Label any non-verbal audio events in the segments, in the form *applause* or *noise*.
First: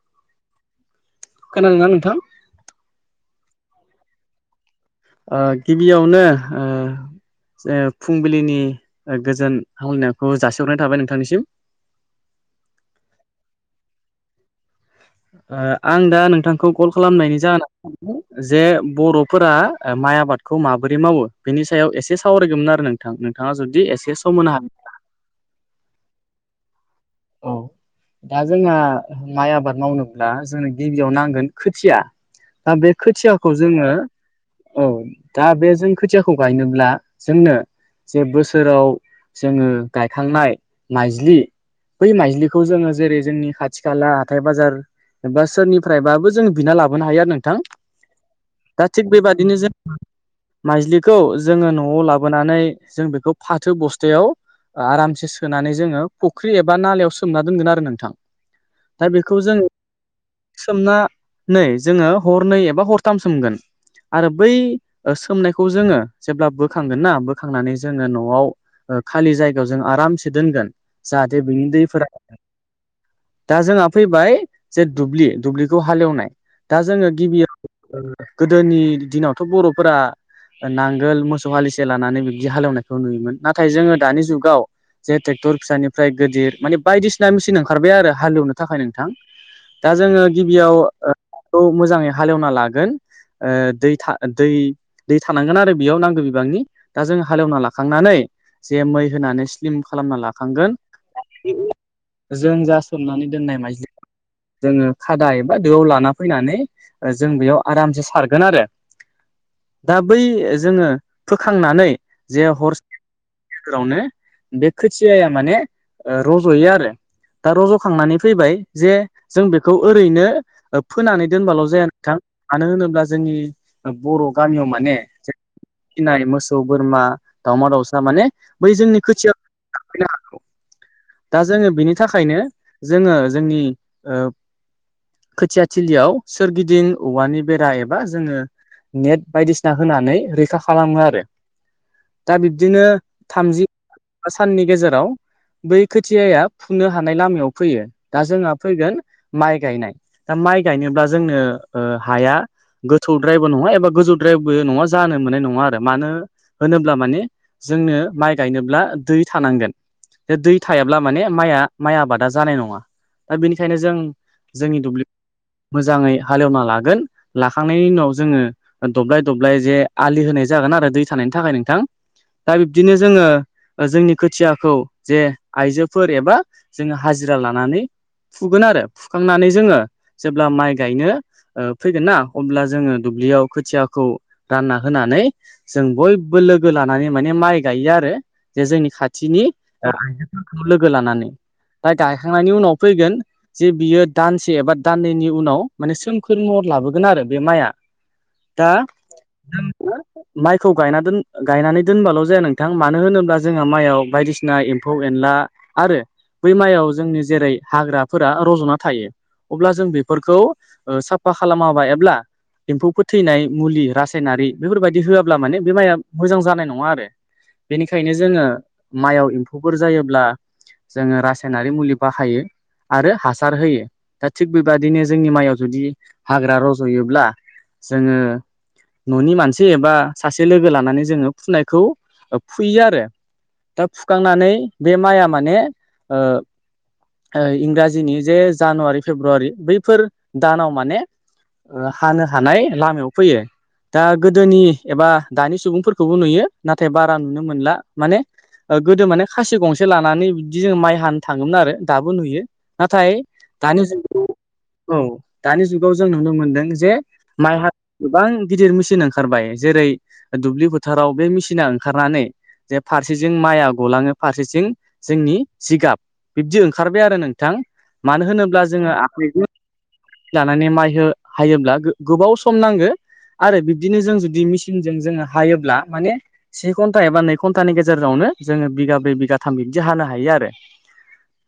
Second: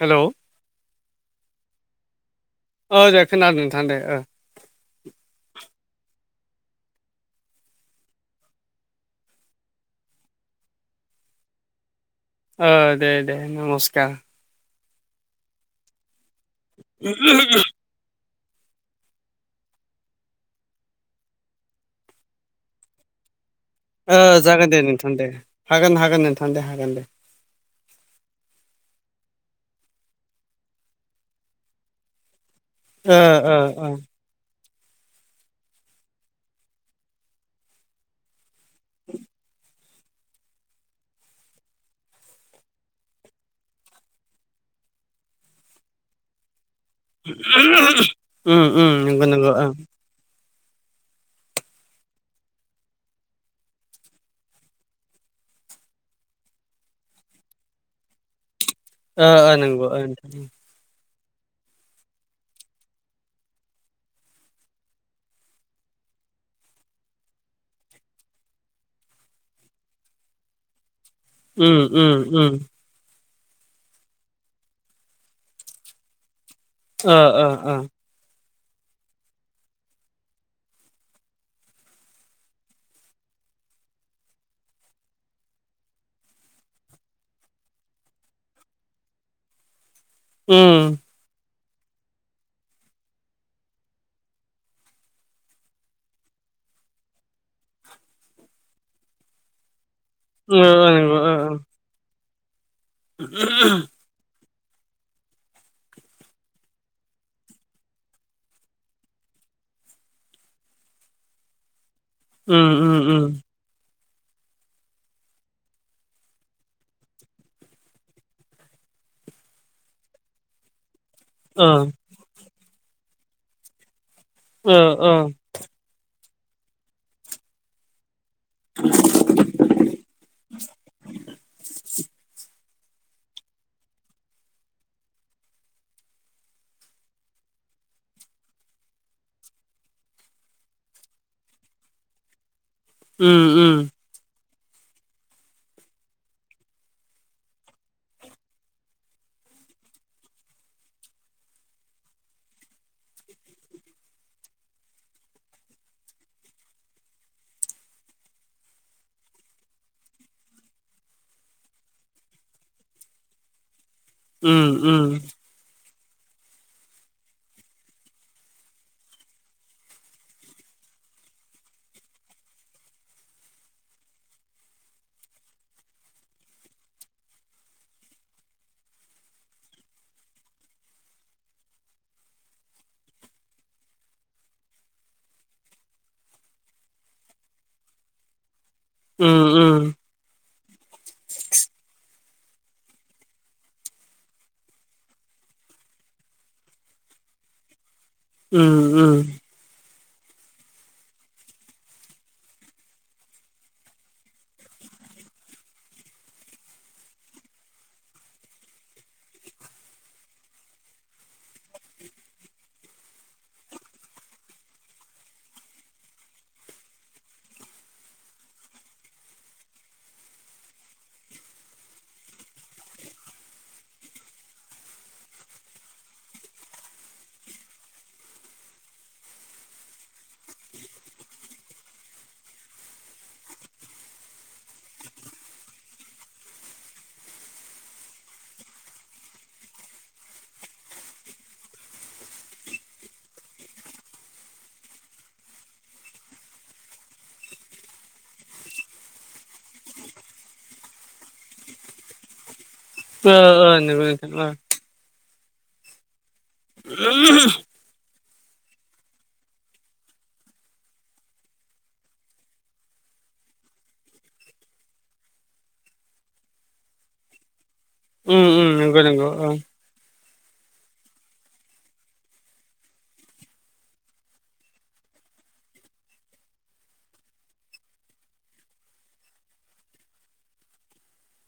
हेल'। खोनादों ना नोंथां? ओ दे खोनादों नोंथां दे ओ। ओ गिबियावनो ओ जे फुंबिलिनि गोजोन हामलानायखौ जासिहरनाय थाबाय नोंथांनिसिम। ओ दे दे नमस्कार। आं दा नोंथांखौ कल खालामनायनि जाहोना जे बर'फोरा माइ आबादखौ माबोरै मावो बेनि सायाव एसे सा सावरायगौमोन आरो नोंथांनो। थाङा जुदि एस जागोन दे नोंथां दे हागोन हागोन नोंथां दे हागोन दे। औ दा जोंहा माइ आबाद मावनोब्ला जोंनो गिबियाव नांगोन खोथिया। दा बे ओ ओ खोथियाखौ ओ जोङो औ दा बे जों खोथियाखौ गायनोब्ला जोंनो जे बोसोराव जोङो गायखांनाय माइज्लि। बै माइज्लिखौ जोङो जेरै जोंनि खाथि खाला हाथाय बाजार एबा सोरनिफ्रायबाबो जों बिना लाब बोनो हायो आरो नोंथां उम दा उम थिग नंगौ नंगौ बेबादिनो ओं जो माइजलिखौ जोङो न'आव लाबोनानै जों बेखौ फाथो बस्थायाव आरामसे सोनानै जोङो फुख्रि एब बा नालायाव सोमना दोनगोन आरो नोंथां दा ओ बेखौ ओ जों नंगौ ओ नोंथां सोमना नै जोङो हरनै एबा हरथाम सोमगोन। आरो बै सोमनायखौ जोङो जेब्ला बोखांगोन ना बोखांनानै जोङो न'आव खालि जायगायाव जों आरामसे दोनगोन जाहाथे बिनि उम दैफोरा उम उम दा जोंहा फैबाय जे दुब्लि दुब्लिखौ हालेवनाय। दा जोङो ओ ओ गिबिया ओ गोदोनि दिनावथ' बर'फोरा नांगोल मोसौ हालिसे लानानै बिब्दि हालेवनायखौ नुयोमोन नाथाय जोङो दानि जुगाव जे टेकटरफिसानि फ्राय गिदिर माने बायदिसिना मेचिन ओंखारबाय आरो हालेवनो थाखाय नोंथां दा जोङो गिबियाव उम हाखौ मोजाङै हालेवना लागोन दै था दै दै थानांगोन आरो बेयाव नांगौ बिबांनि दा जों हालेवना लाखांनानै जे मै होनानै स्लिम खालामना लाख खांगोन ओ नंगौ ओ जों जा समनानै दोननाय माइजलि जोङो खादा एा दोआव लाना फैनानै जों बेयाव आरामसे सारगोन आरो। दा बै जोङो फोखांनानै जे उम हर उम उम गेजेरावनो बे खोथियाया माने ओ रज'यो आरो। दा रज'खांनानै फैबाय जे जों बेखौ ओरैनो फोनानै दोनबाल' ओ जाया नोंथां मानो होनोब्ला जोंनि बर' गामियाव ओ माने ओ फिनाय मोसौ बोरमा दावमा दाउसा माने बै जोंनि खोथिया *inaudible* हागौ *inaudible* दा जोङो बिनि थाखायनो जोङो जोंनि ओ खोथिया थलियाव सोरगिदिं औवानि बेरा एबा जोङो नेट बायदिसिना होनानै रैखा खालामो आरो दा बिब्दिनो उम थामजि उम साननि गेजेराव बै खोथियाया फुननो हानाय लामायाव फैयो दा जोंहा फैगोन माइ गायनाय दा माइ गायनोब्ला जोंनो हाया गोथौ द्रायबो नङा एबा गोजौ द्रायभबो नङा जानो मोननाय नङा आरो मानो होनोब्ला माने जोंनो माइ गायनोब्ला दै थानांगोन बे दै थायाब्ला माने माइआ माइ आबादा जानाय नङा दा बेनिखायनो जों जोंनि उम दुब्लि मोजाङै हालेवना लागोन लाखांनायनि उनाव जोङो दब्लाय दब्लाय जे आलि होनाय जागोन आरो दै थानायनि थाखाय नोंथां दा बिब्दिनो जोङो जोंनि खोथियाखौ जे आइजोफोर एबा जोङो हाजिरा लानानै फुगोन आरो फुखांनानै जोङो जेब्ला माइ गायनो फैगोन ना अब्ला जोङो दुब्लियाव खोथियाखौ रानना होनानै जों बयबो लोगो लानानै माने माइ गायो आरो जे जोंनि खाथिनि उम उम आइजोफोरखौ लोगो लानानै दा गायखांनायनि उनाव फैगोन जे बियो दानसे एबा दाननैनि उनाव माने सोमखोर महर लाबोगोन आरो बे माइआ दा उम उम माइखौ गायना दोन गायनानै दोनबाल' जाया नोंथां मानो होनोब्ला जोंहा माइआव बायदिसिना फिनाय एम्फौ एनला आरो बै मयाव जोंनि जेरै हाग्राफोरा रज'ना थायो अब्ला जों बेफोरखौ साफा खालामाबाय एब्ला एम्फौ फोथैनाय मुलि रासायनारि बेफोरबायदि होआब्ला माने बे माइआ मोजां जानाय नङा आरो बेनिखायनो जोङो माइआव एम्फौफोर जायोब्ला जोङो रासायनारि मुलि बाहायो आरो हासार होयो दा थिग बेबायदिनो जोंनि माइयाव जुदि हाग्रा रज'योब्ला जोङो न'नि मानसि एबा सासे लोगो लानानै जोङो फुनायखौ फुयो आरो सुखांनानै बे माइआ माने इंराजिनि जे जानुवारि फेब्रुवारि बैफोर दानाव माने हानो हानाय लामायाव फैयो दा गोदोनि एबा दानि सुबुंफोरखौबो नुयो नाथाय बारा नुनो मोनला माने गोदो माने खासि गंसे लानानै बिदि जों माइ हानो थाङोमोन आरो दाबो नुयो नाथाय ओ ओ दानि ज नंगौ नोंथां औ दानि जुगाव जों नुनो मोनदों जे ओ माइ ह गोबां गिदिर मेसिन ओंखारबाय जेरै दुब्लि फोथाराव बे मेसिना ओंखारनानै जे फारसेथिं माइआ गलाङो फारसेथिं जोंनि जिगाब बिब्दि ओंखारबाय आरो नों नोंथां मानो उम होनोब्ला उम जोङो नंगौ नंगौ आखाइजों ओ लानानै माइ हायोब्ला गोबाव सम नांगो आरो बिब्दिनो जों जुदि मेचिनजों जोङो हायोब्ला माने से घन्टा एबा नै घन्टानि गेजेरावनो जोङो बिगाब्रै बिगाथाम बिब्दि हानो हायो आरो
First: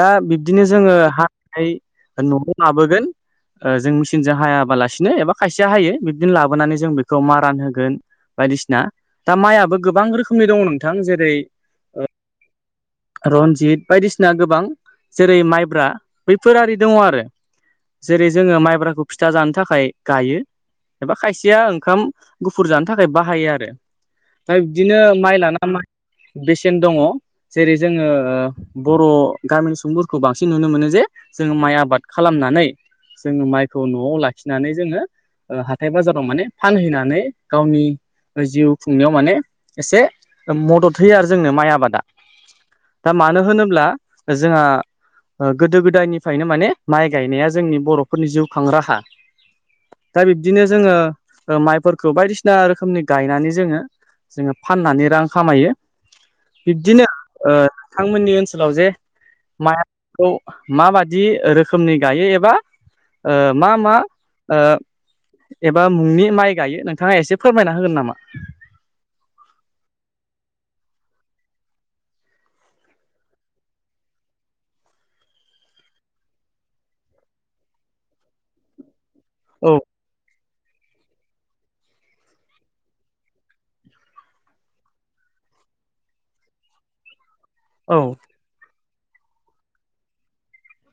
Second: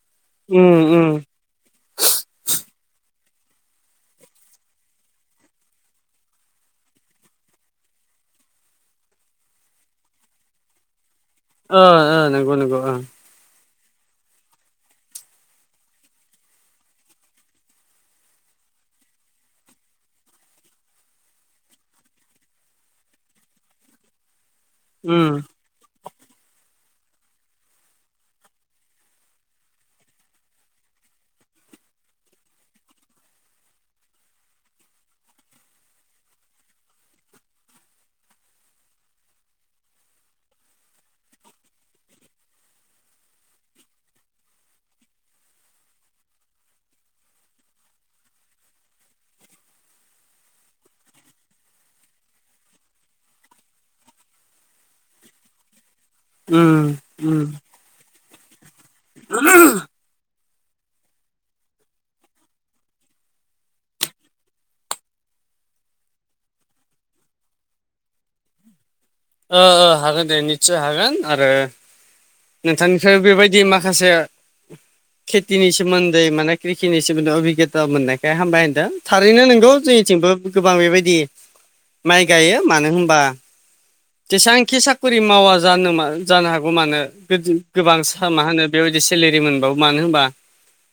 दा बिब्दिनो उम जोङो उम हा न'आव लाबोगोन ओ जों मिचिनजों हायाबालासिनो एबा खायसेया हायो बिब्दिनो लाबोनानै जों बेखौ मारान होगोन बायदिसिना दा माइयाबो गोबां रोखोमनि दङ नोंथां जेरै ओ ओ नंगौ नंगौ ओ रनजित बायदिसिना गोबां जेरै माइब्रा बैफोरि दङ आरो जेरै जोङो माइब्राखौ फिथा जानो थाखाय गायो एबा खायसेया ओंखाम गुफुर जानो थाखाय बाहायो आरो दा बिदिनो उम माइ लाना माइ बेसेन दङ जेरै जोङो ओ बर' गामिनि सुबुंफोरखौ बांसिन नुनो मोनो जे जोङो माइ आबाद खालामनानै जोङो माइखौ न'आव लाखिनानै जोङो ओ हाथाय बाजाराव माने फानहैनानै गावनि जिउ खुंनायाव माने एसे मदद होयो आरो जोंनो माइ आबादा दा मानो होनोब्ला जोंहा ओ गोदो गोदायनिफ्रायनो माने माइ गायनाया जोंनि बर'फोरनि जिउखां राहा। दा बिब्दिनो जोङो ओ माइफोरखौ बायदिसिना रोखोमनि गायनानै जोङो जोङो फाननानै रां खामायो। उम बिब्दिनो उम ओ नोंथांमोननि ओनसोलाव जे माइ आबादखौ माबादि रोखोमनि गायो एबा ओ मा मा ओ एबा मुंनि माइ गायो नोंथाङा एसे फोरमायना होगोन नामा? ओ हागोन दे निस्सय हागोन आरो नोंथांनिफ्राय बेबायदि माखासे खेथिनि सोमोन्दै माने खृषिनि सोमोन्दै अबिगथा मोननायखाय हामबाय होनदों। थारैनो औ नंगौ जोंनिथिंबो गोबां बेबायदि माइ गायो मानो होनबा जेसेबांखि साखरि मावा जानो जानो हागौ मानो गोबां औ मा होनो बेबायदि सेलेरि मोनबाबो मानो होनबा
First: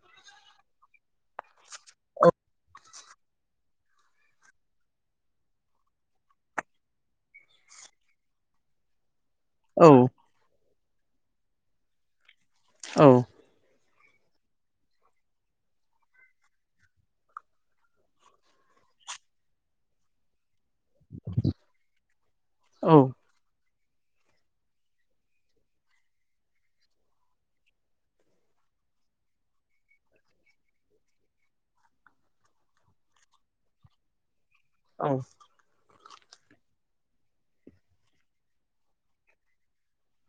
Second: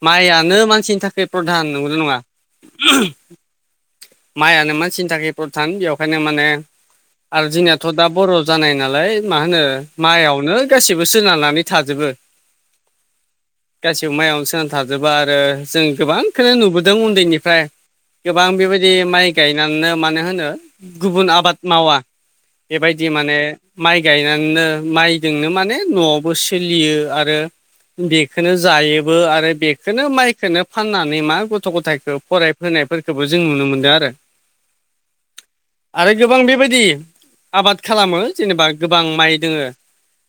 माइयानो मानसिनि थाखाय प्रधान नंगौना नङा? औ *unintelligible* माइयानो मानसिनि थाखाय प्रथान बेखायनो माने आरो जोंनियाथ' थ' दा बर' जानाय नालाय मा होनो औ माइयावनो गासैबो सोनारनानै थाजोबो। औ गासैबो माइयावनो सोनानै थाजोबो आरो जों गोबांखोनो नुबोदों उन्दैनिफ्राय गोबां बेबायदि माइ गायनानैनो मानो होनो गुबुन आबाद मावा। औ बेबायदि माने माइ गायनानैनो माइजोंनो माने न'आवबो सोलियो आरो बेखोनो जायोबो आरो बेखोनो माइखौनो फाननानै मा गथ' गथायखो फराय होनाय फोरखौबो जों नुनो मोनदों आरो। औ आरो गोबां बेबायदि आबाद खालामो जेनेबा गोबां माइ दोङो।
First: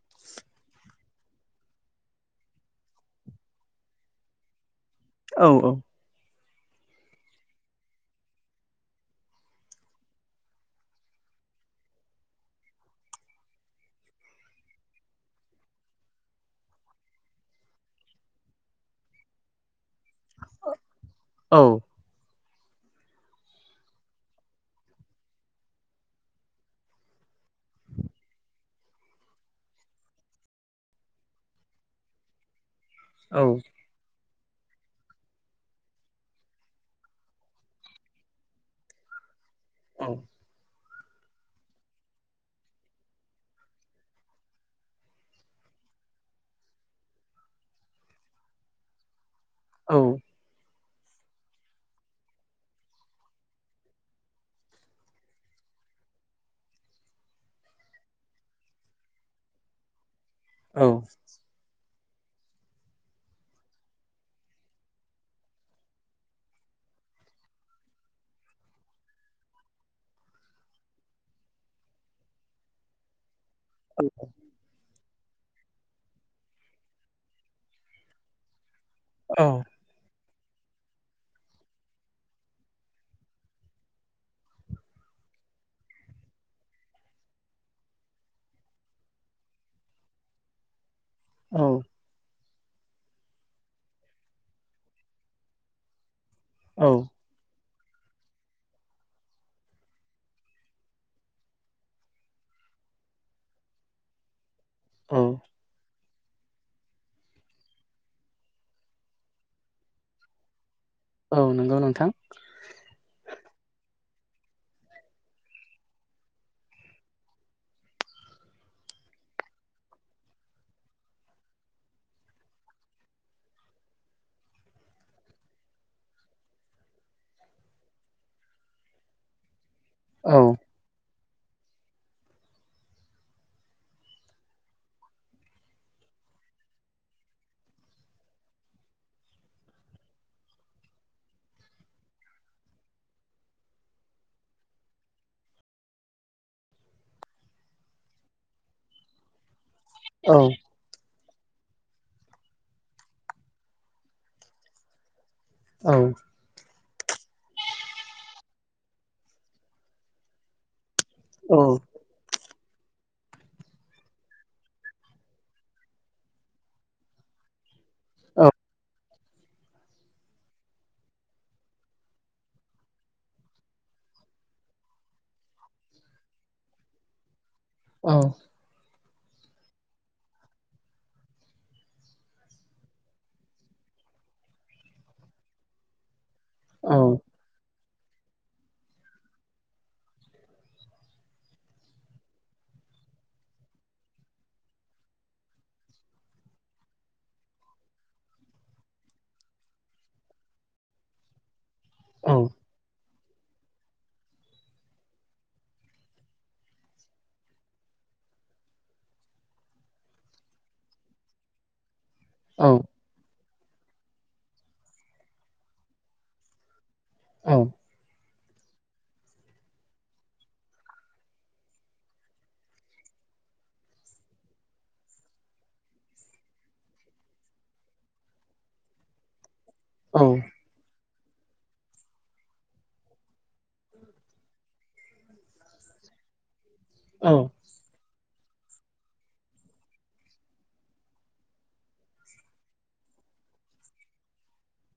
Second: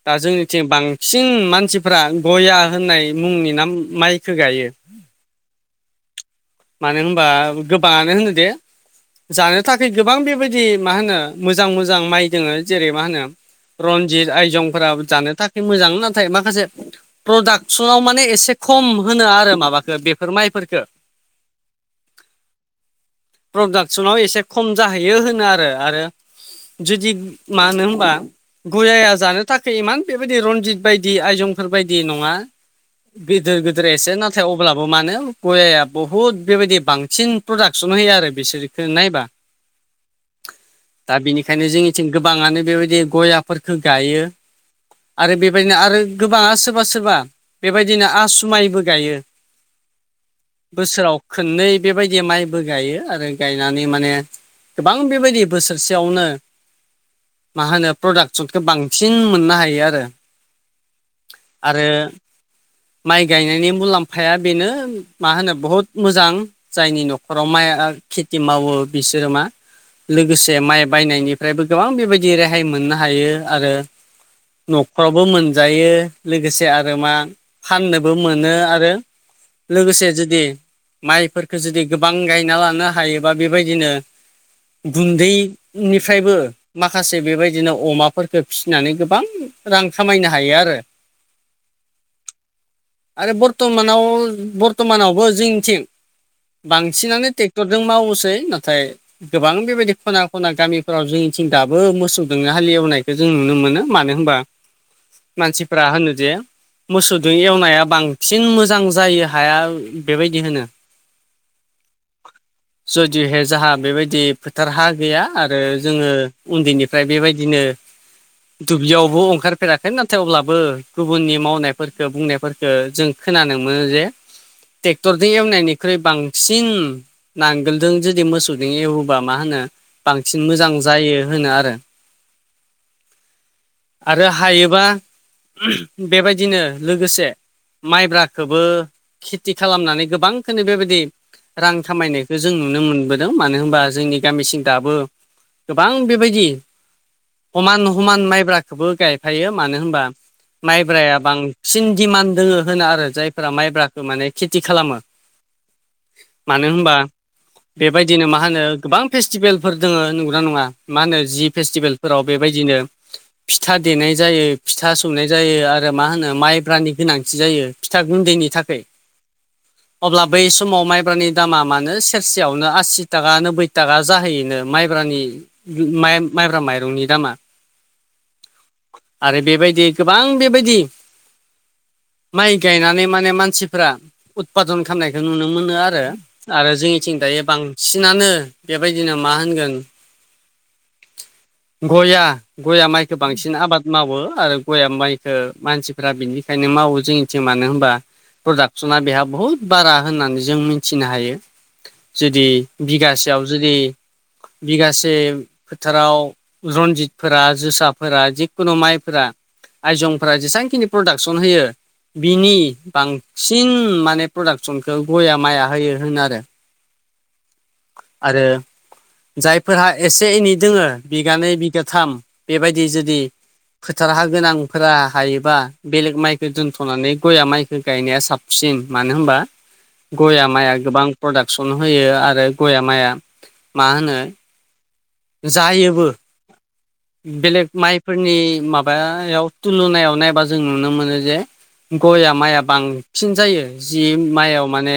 दा जोंनिथिं बांसिन मानसिफ्रा गया होननाय मुंनि ना माइखो गायो। औ औ। मानो होनबा गोबाङानो होनो दे जानो थाखाय गोबां बेबायदि मा होनो मोजां मोजां माइ दोङो जेरै मा होनो रनजित आयजंफोरा जानो थाखाय मोजां नाथाय माखासे प्रदाक्सनाव माने एसे खम होनो आरो माबखो बेफोर माइफोरखो। औ प्रडाक्सनाव एसे खम जाहैयो होनो आरो, आरो जुदि मानो होमबा गयाया जानो थाखाय इमान बेबायदि रनजित बायदि आयजंफोर बायदि नङा। औ गोदोर गोदोर गिदिर एसे नाथाय अब्लाबो मानो गयाया बहुद बेबायदि बांसिन प्रडाक्सन होयो आरो बिसोर। नायबा औ दा बिनिखायनो जोंनिथिं गोबाङानो बेबायदि गयाफोरखौ गायो। आरो बेबायदिनो आरो गोबाङा सोरबा सोरबा बेबायदिनो आसु माइबो गायो। औ बोसोराव खोननै बेबायदि माइबो गायो आरो गायनानै माने गोबां बेबायदि बोसोरसेयावनो। मा होनो प्रडाक्सनखौ बांसिन मोननो हायो आरो। औ आरो माइ गायनायनि मुलाम्फाया बेनो मा होनो बहुद मोजां। जायनि न'खराव माइ खेथि मावो बिसोरो मा लोगोसे माइ बायनायनि फ्रायबो गोबां बेबायदि रेहाय मोननो हायो आरो औ। न'खरावबो मोनजायो लोगोसे आरो मा फाननोबो मोनो आरो औ। लोगोसे जुदि माइफोरखो जुदि गोबां गायना लानो हायोबा बेबायदिनो गुन्दैनिफ्रायबो माखासे बेबायदिनो अमाफोरफोरखौ फिसिनानै गोबां रां खामायनो हायो आरो। औ। आरो बर्तमानाव बर्तमानावबो जोंनिथिं औ बांसिनानो ट्रेक्टरजों मावोसै नाथाय गोबां बेबायदि खना खना गामि फोराव जोंनिथिं दाबो मोसौदोंनो हालि एवनायखौ जों नुनो मोनो मानो होनबा औ मानसिफ्रा होनो जे मोसौदों एवनाया बांसिन मोजां जायो हाया बेबायदि होनो। औ नोंगौ नोंथां। जुदिहे जाहा बेबायदि फोथार हा गैया आ आरो जोङो उन्दैनिफ्राय बेबायदिनो दुब्लियावबो अंखारफेराखै नाथाय अब्लाबो गुबुननि मावनायफोरखो बुंनायफोर ओ जों खोनानो मोनो जे ट्रेक्टरजों एवनायनिख्रुइ बांसिन नांगोलजों जुदि मोसौजों एवोबा मा होनो औ बांसिन मोजां जायो होनो आरो। आरो हायोबा बेबायदिनो लोगोसे माइब्राखोबो खेति खालामनानै गोबांखोनो बेबायदि रां खामायनायखो जों नुनो मोनबोदों मानो होनबा जोंनि गामिसिं दाबो गोबां बेबायदि खमान खमान माइब्राखोबो गायफायो मानो होनबा औ। माइब्राया बांसिन दिमान्ड दोङो होनो आरो जायफोरा माइब्राखौ माने खेति खालामो। औ। मानो होनबा बेबायदिनो मा होनो गोबां फेस स्टिभेलफोर दोङो नंगौना नङा? मा होनो जि औ फेस्टिभेलफोराव बेबायदिनो फिथा देनाय जायो फिथा सोमनाय जायो आरो मा होनो माइब्रानि गोनांथि जायो फिथा औ गुन्दैनि थाखै। अब्ला बै समाव माइब्रानि दामा मानो सेरसेयावनो आसि थाखा नोबै थाखा जाहैयोनो माइब्रानि माइ-माइब्रा माइरंनि दामा। औ। आरो बेबायदि गोबां बेबायदि माइ गायनानै माने मानसिफोरा उदपादन खालामनायखौ नुनो मोनो आरो। आरो औ जोंनिथिं दायो बांसिनानो बेबायदिनो मा होनगोन गया गया माइखो बांसिन आबाद मावो आरो गया माइखो मानसिफोरा बिनिखायनो मावो जोंनि थिं मानो होनबा प्रदाकस'ना बेहा बहुत बारा होननानै जों मिथिनो हायो। औ जुदि बिगासेयाव जुदि बिगासे फोथाराव रनजितफोरा जोसाफोरा जिखुनु माइफोरा आयजंफोरा जेसांखिनि प्रडाक्सन होयो बिनि बांसिन माने प्रडाक्सनखौ गया माइआ होयो होनो आरो। आरो जायफोरहा एसे इनै दोङो बिगानै बिगाथाम बेबायदि जुदि फोथार हा गोनांफोरा हायोबा बेलेग माइखो दोनथ'नानै गया माइखो गायनाया साबसिन मानो होनबा गया माइआ गोबां प्रडाक्सन होयो आरो गया माइआ मा होनो जायोबो बेलेग माइफोरनि माबायाव थुलुनायाव नायबा जों नुनो मोनो जे गयआ माइआ बांसिन जायो जि माइयाव माने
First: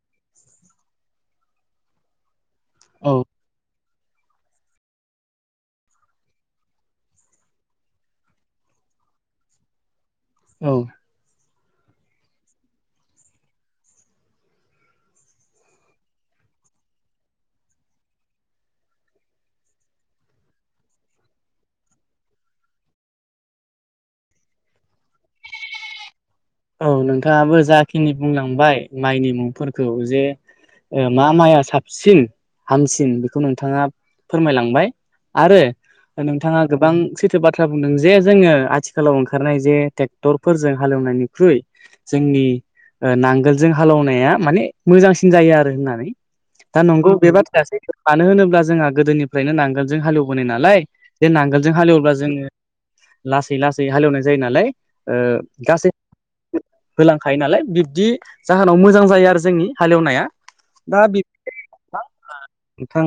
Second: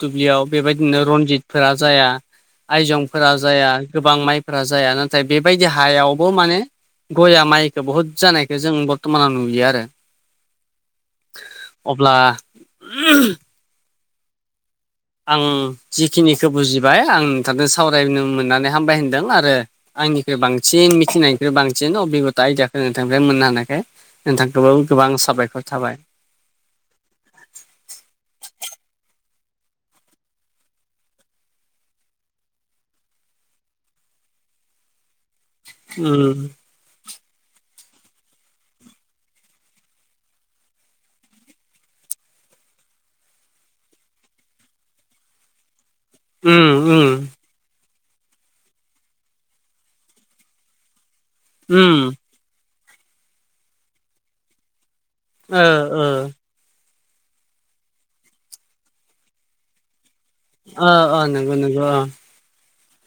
दुब्लियाव बेबायदिनो रनजितफोरा जाया औ आयजंफोरा जाया गोबां माइ फ्रा जाया नाथाय बेबायदि हायावबो माने गया माइखौो बहुत जानायखौ जों बर्थ'मानाव नुयो आरो औ अब्ला आं जिखिनिखौ बुजिबाय आं नोंथांजों सावरायनो मोननानै हामबाय होनदों आरो आंनिखु बांसिन मिथिनायनिख्रु बांसिन अबिगथा आयदिियाखौ नोंथां मोननो हानायाखाय नोंथांखौबो गोबां साबायखर थाबाय औ नोंथाङाबो जाखिनि बुंलांबाय माइनि मुंफोरखौ जे मा माइआ साबसिन हामसिन बेखौ नोंथाङा फोरमायलांबाय आरो उम नोंथाङा। गोबां सैथो बाथ्रा बुंदों जे जोङो आथिखालाव ओंखारनाय जे ट्रेक्टरफोरजों हालेवनायनि फ्रुइ जोंनि नांगोलजों हालौनाया माने मोजांसिन जायो आरो होननानै दा उम नंगौ उम बे बाथ्रायासै मानो होनोब्ला जोंहा गोदोनिफ्रायनो नांगोन जों हालेवबोनाय नालाय जे नांगोलजों उम हालेवब्ला जोङो लासै लासै हालेवनाय जायो नालाय ओ गासै ओ होलांखायो नालाय बिब्दि जाहोनाव मोजां जायो आरो जोंनि हालेवनाया ओ दा ओ बे नंगौ नंगौ ओ नोंथां